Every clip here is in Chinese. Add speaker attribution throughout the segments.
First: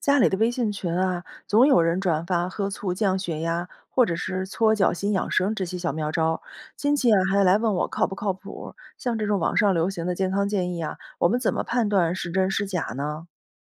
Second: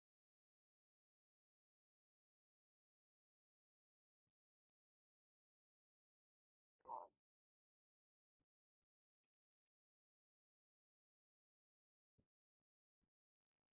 Speaker 1: 家里的微信群啊，总有人转发喝醋降血压，或者是搓脚心养生这些小妙招儿，亲戚啊，还来问我靠不靠谱儿。像这种网上流行的健康建议啊，我们怎么判断是真是假呢？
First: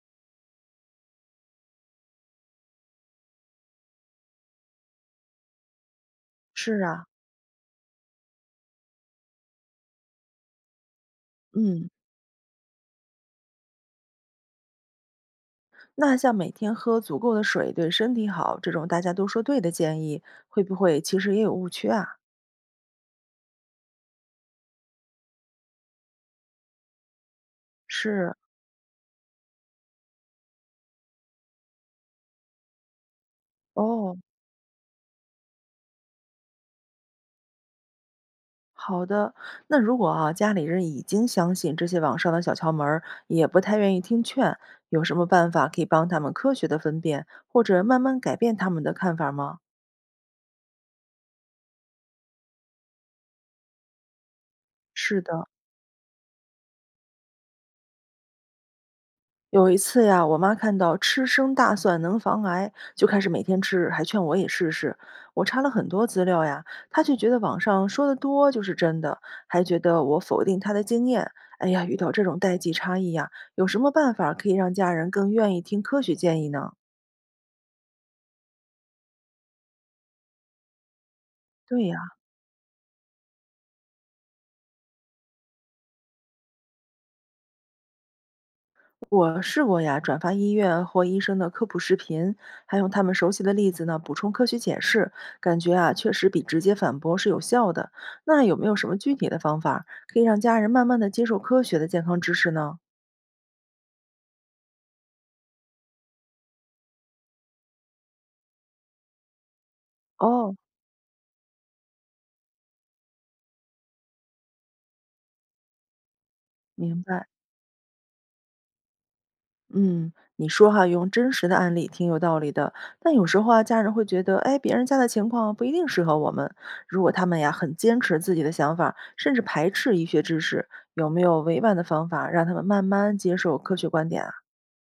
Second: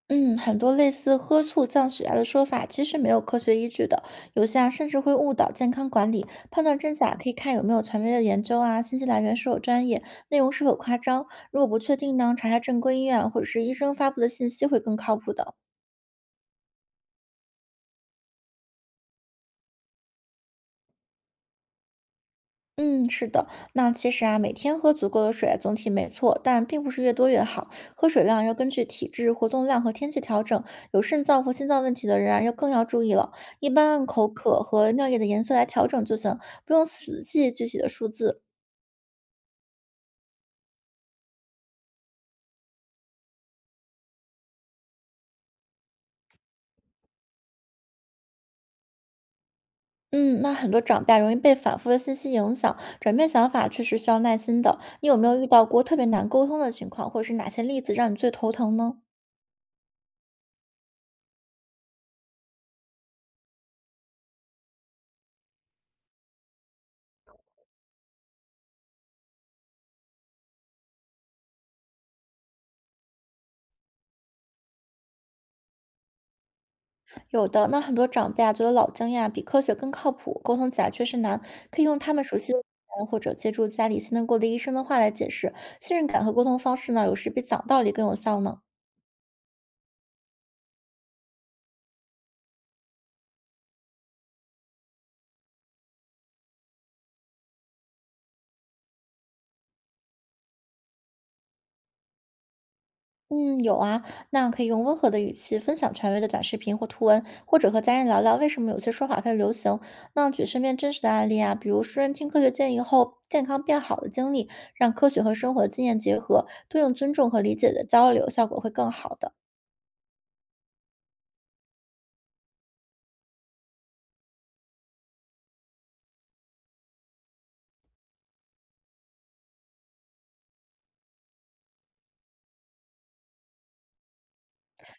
Speaker 2: 嗯，很多类似喝醋降血压的说法其实没有科学依据的，有些啊甚至会误导健康管理。判断
Speaker 1: 是
Speaker 2: 真
Speaker 1: 啊。
Speaker 2: 假可以看有没有权威的研究啊，信息来源是否专业，内容是否夸张。如果不
Speaker 1: 嗯。
Speaker 2: 确定呢，查下正规医院或者是医生发布的信息会更靠谱的。
Speaker 1: 那像每天喝足够的水对身体好这种大家都说对的建议，会不会其实也有误区啊？
Speaker 2: 嗯，是的，那其实啊，每天喝足够的水啊总体没错，但并不是越多越好。喝水
Speaker 1: 是。
Speaker 2: 量要根据体质、活动量和天气调整。有肾脏或心脏问题的人啊，要更要注意了。一般按
Speaker 1: 哦。
Speaker 2: 口渴和尿液的颜色来调整就行，不用死记具体的数字。
Speaker 1: 好的。那如果啊，家里人已经相信这些网上的小窍门儿，也不太愿意听劝，有什么办法可以帮他们科学的分辨，或者慢慢改变他们的看法吗？
Speaker 2: 嗯，那很多长辈啊容易被反复的信息影响，转变想法确实需要耐心的。你有
Speaker 1: 是
Speaker 2: 没有遇
Speaker 1: 的。
Speaker 2: 到过特别难沟通的情况，或者是哪些例子让你最头疼呢？
Speaker 1: 有一次呀，我妈看到吃生大蒜能防癌，就开始每天吃，还劝我也试试。我查了很多资料呀，她却觉得网上说的多就是真的，还觉得我否定她的经验。哎呀，遇到这种代际差异呀，有什么办法可以让家人更愿意听科学建议呢？
Speaker 2: 有的，那很多长辈啊，觉得老经验啊比科学更靠谱，沟通起来确实难，可
Speaker 1: 对
Speaker 2: 以用他
Speaker 1: 呀。
Speaker 2: 们熟悉的语言或者借助家里信得过的医生的话来解释。信任感和沟通方式呢，有时比讲道理更有效呢。
Speaker 1: 我试过呀，转发医院或医生的科普视频，还用他们熟悉的例子呢补充科学解释，感觉啊确实比直接反驳是有效的。那有没有什么具体的方法可以让家人慢慢的接受科学的健康知识呢？
Speaker 2: 嗯，有啊，那可以用温和的语气分享权威的短视频或图文，或者和家人聊聊为什么有些说法会流行。那举
Speaker 1: 哦，
Speaker 2: 身边真实的案例啊，比如熟人听科学建议后健康变好的经历，让科学和生活经验结合，多用
Speaker 1: 明
Speaker 2: 尊
Speaker 1: 白。
Speaker 2: 重和理解的交流，效果会更好的。
Speaker 1: 嗯，你说哈，用真实的案例挺有道理的，但有时候啊，家人会觉得，哎，别人家的情况不一定适合我们。如果他们呀很坚持自己的想法，甚至排斥医学知识，有没有委婉的方法让他们慢慢接受科学观点啊？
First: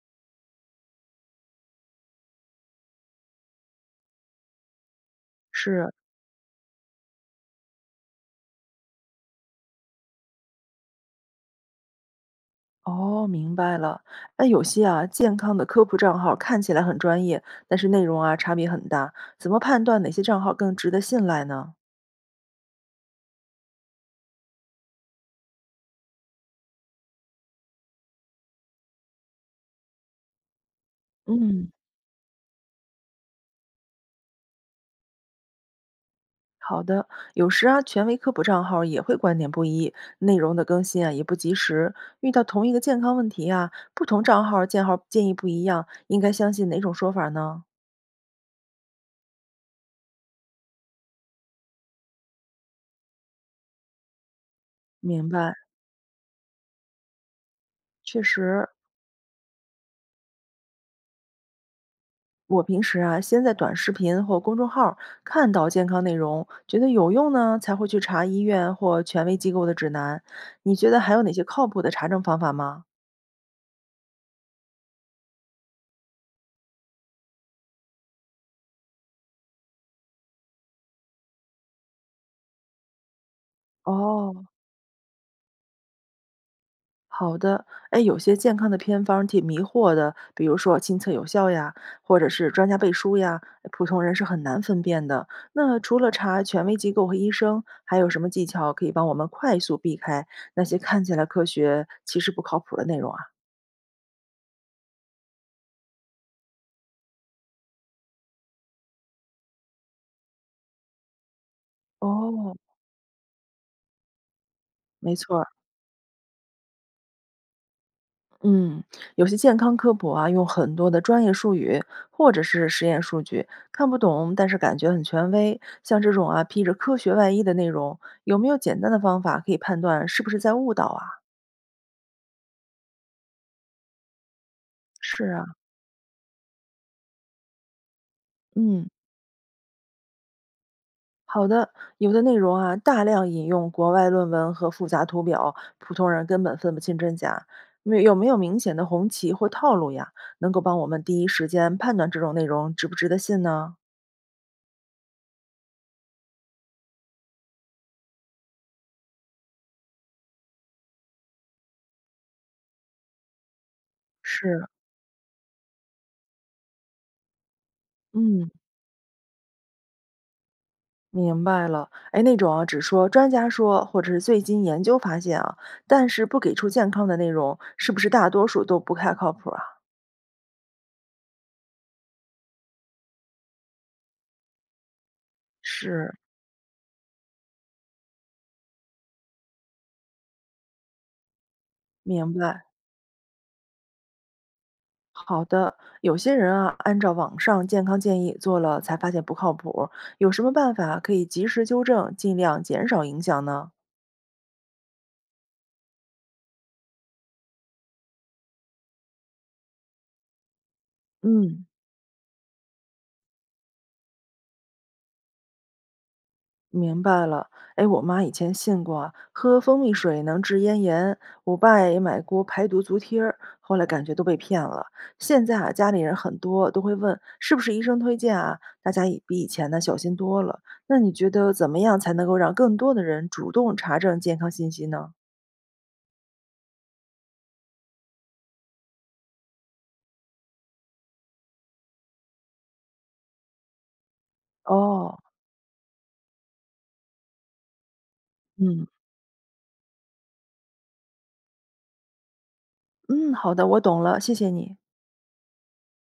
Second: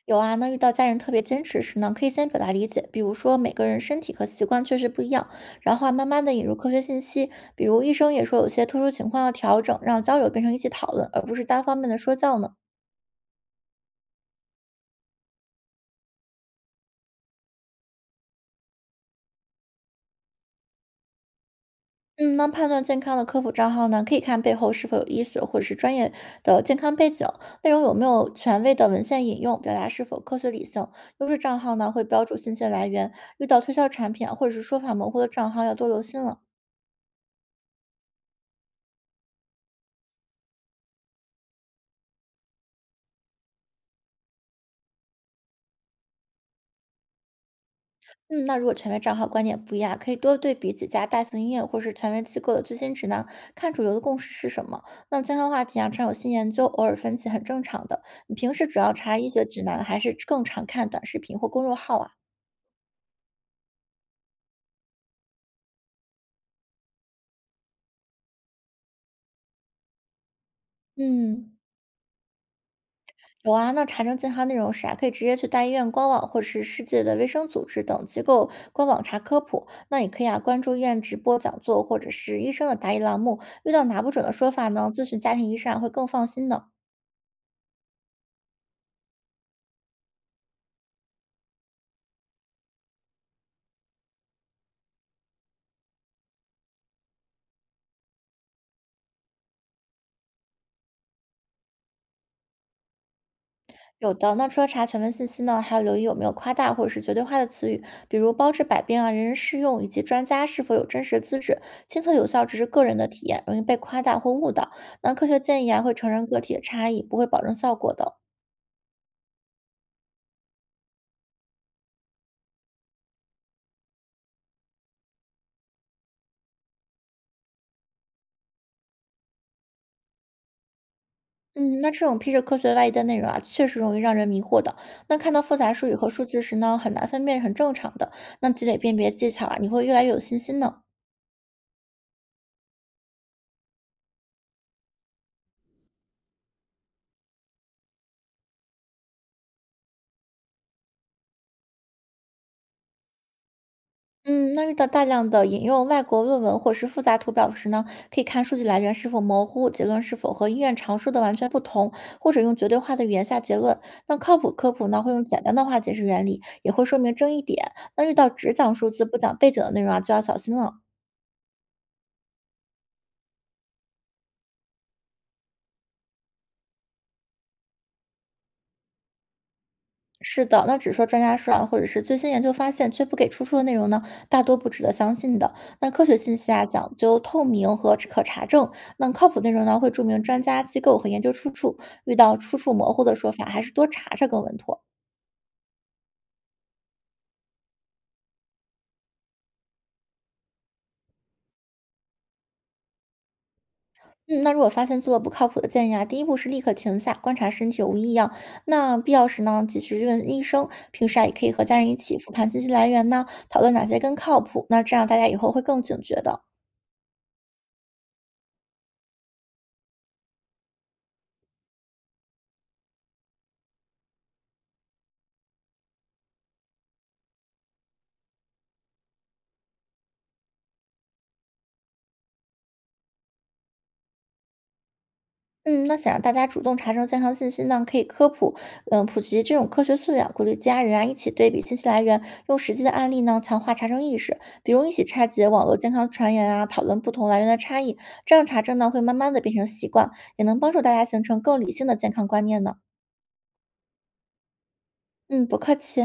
Speaker 2: 有啊，那遇到家人特别坚持时呢，可以先表达理解，比如说每个人身体和习惯确实不一样，然后
Speaker 1: 是。
Speaker 2: 啊，慢慢的引入科学信息，比如医生也说有些特殊情况要调整，让交流变成一起讨论，而不是单方面的说教呢。
Speaker 1: 哦，明白了。那有些啊，健康的科普账号看起来很专业，但是内容啊差别很大，怎么判断哪些账号更值得信赖呢？
Speaker 2: 嗯，那判断健康的科普账号呢，可以看背后是否有医学或者是专业的健康背景，内容有没有权威的文献引用，表达是否科学理性。优质账
Speaker 1: 嗯，
Speaker 2: 号呢会标注信息来源，遇到推销产品啊或者是说法模糊的账号要多留心了。
Speaker 1: 好的。有时啊，权威科普账号也会观点不一，内容的更新啊也不及时。遇到同一个健康问题啊，不同账号建号建议不一样，应该相信哪种说法呢？
Speaker 2: 嗯，那如果权威账号观点不一样，可以多对比几家大型医院或是权威机构的最新指南，看主流的共识是什么。那
Speaker 1: 明
Speaker 2: 健康
Speaker 1: 白。
Speaker 2: 话题啊，常有新研究，偶尔分歧很正常的。
Speaker 1: 确
Speaker 2: 你平
Speaker 1: 实。
Speaker 2: 时主要查医学指南，还是更常看短视频或公众号啊？
Speaker 1: 我平时啊，先在短视频或公众号儿看到健康内容，觉得有用呢，才会去查医院或权威机构的指南。你觉得还有哪些
Speaker 2: 嗯，
Speaker 1: 靠谱的查证方法吗？
Speaker 2: 有啊。那查证健康内容时啊，可以直接去大医院官网或者是世界的卫生组织等机构官网查科普。那也可以啊，关注医院直播讲座或者是医生的答疑栏目。遇到拿不准的
Speaker 1: 哦，
Speaker 2: 说法呢，咨询家庭医生啊会更放心的。
Speaker 1: 好的。哎，有些健康的偏方挺迷惑的，比如说亲测有效呀，或者是专家背书呀，普通人是很难分辨的。那除了查权威机构和医生，还有什么技巧可以帮我们快速避开那些看起来科学其实不靠谱的内容啊？
Speaker 2: 有的，那除了查全文信息呢，还要留意有没有夸大或者是绝对化的词语，比如“包治百病”啊，“人人适用”，以及专家是否有真实资质。亲测有效
Speaker 1: 哦，
Speaker 2: 只是个人的体验，容易被夸大或误导。
Speaker 1: 没
Speaker 2: 那科学
Speaker 1: 错。
Speaker 2: 建议啊，会承认个体的差异，不会保证效果的。
Speaker 1: 嗯，有些健康科普啊，用很多的专业术语或者是实验数据，看不懂，但是感觉很权威。像这种啊，披着科学外衣的内容，有没有简单的方法可以判断是不是在误导啊？
Speaker 2: 嗯，那这种披着科学外衣的内容啊，确实容易让人迷惑的。那
Speaker 1: 是
Speaker 2: 看到
Speaker 1: 啊。
Speaker 2: 复杂术语和数据时呢，很难分辨，很正常的。那积累
Speaker 1: 嗯，
Speaker 2: 辨别技巧啊，你会越来越有信心呢。
Speaker 1: 好的。有的内容啊，大量引用国外论文和复杂图表，普通人根本分不清真假。没有没有明显的红旗或套路呀？能够帮我们第一时间判断这种内容值不值得信呢？
Speaker 2: 嗯，那遇到大量的引用外国论文或是复杂图表时呢，可以看数据来源是否模糊，结论是否和医院常说的完全不同，或者用绝对化的语言下结论。那靠谱
Speaker 1: 是。
Speaker 2: 科普呢，会用简单的话解释原理，也会说明争议点。那遇到
Speaker 1: 嗯。
Speaker 2: 只讲数字不讲背景的内容啊，就要小心了。
Speaker 1: 明白了。哎，那种啊，只说专家说，或者是最近研究发现啊，但是不给出健康的内容，是不是大多数都不太靠谱啊？
Speaker 2: 是的，那只是说专家说啊，或者是最新研究发现，却不给出处的内容呢，大多不值得相信的。那科
Speaker 1: 是。
Speaker 2: 学信息啊，讲究透明和可查证。那靠谱内容呢，会注明专家、机构和研究出处。遇
Speaker 1: 明
Speaker 2: 到出
Speaker 1: 白，
Speaker 2: 处模糊的说法，还是多查查更稳妥。
Speaker 1: 好的。有些人啊，按照网上健康建议做了，才发现不靠谱，有什么办法可以及时纠正，尽量减少影响呢？
Speaker 2: 嗯，那如果发现做的不靠谱的建议啊，第一步是立刻停下，观察身体有无异样。那必要时呢，及时问医生。平时啊，也可以和
Speaker 1: 嗯，
Speaker 2: 家人一起复盘信息来源呢，讨论哪些更靠谱。那这样大家以后会更警觉的。
Speaker 1: 明白了。哎，我妈以前信过啊喝蜂蜜水能治咽炎，我爸也买过排毒足贴儿，后来感觉都被骗了。现在啊，家里人很多都会问是不是医生推荐啊，大家也比以前呢小心多了。那你觉得怎么样才能够让更多的人主动查证健康信息呢？
Speaker 2: 嗯，那想让大家主动查证健康信息呢，可以科普，普及这种科学素养，鼓励家人啊一起对比信息来源，用实际的案例呢强化查证意识，比如一起
Speaker 1: 哦。
Speaker 2: 拆解网络健康传言啊，讨论不同来源的差异，这样查证
Speaker 1: 嗯。
Speaker 2: 呢会慢慢的变成习惯，也能帮助大家形成更理性的健康观念呢。
Speaker 1: 嗯，好的，我懂了，谢谢你。
Speaker 2: 嗯，不客气。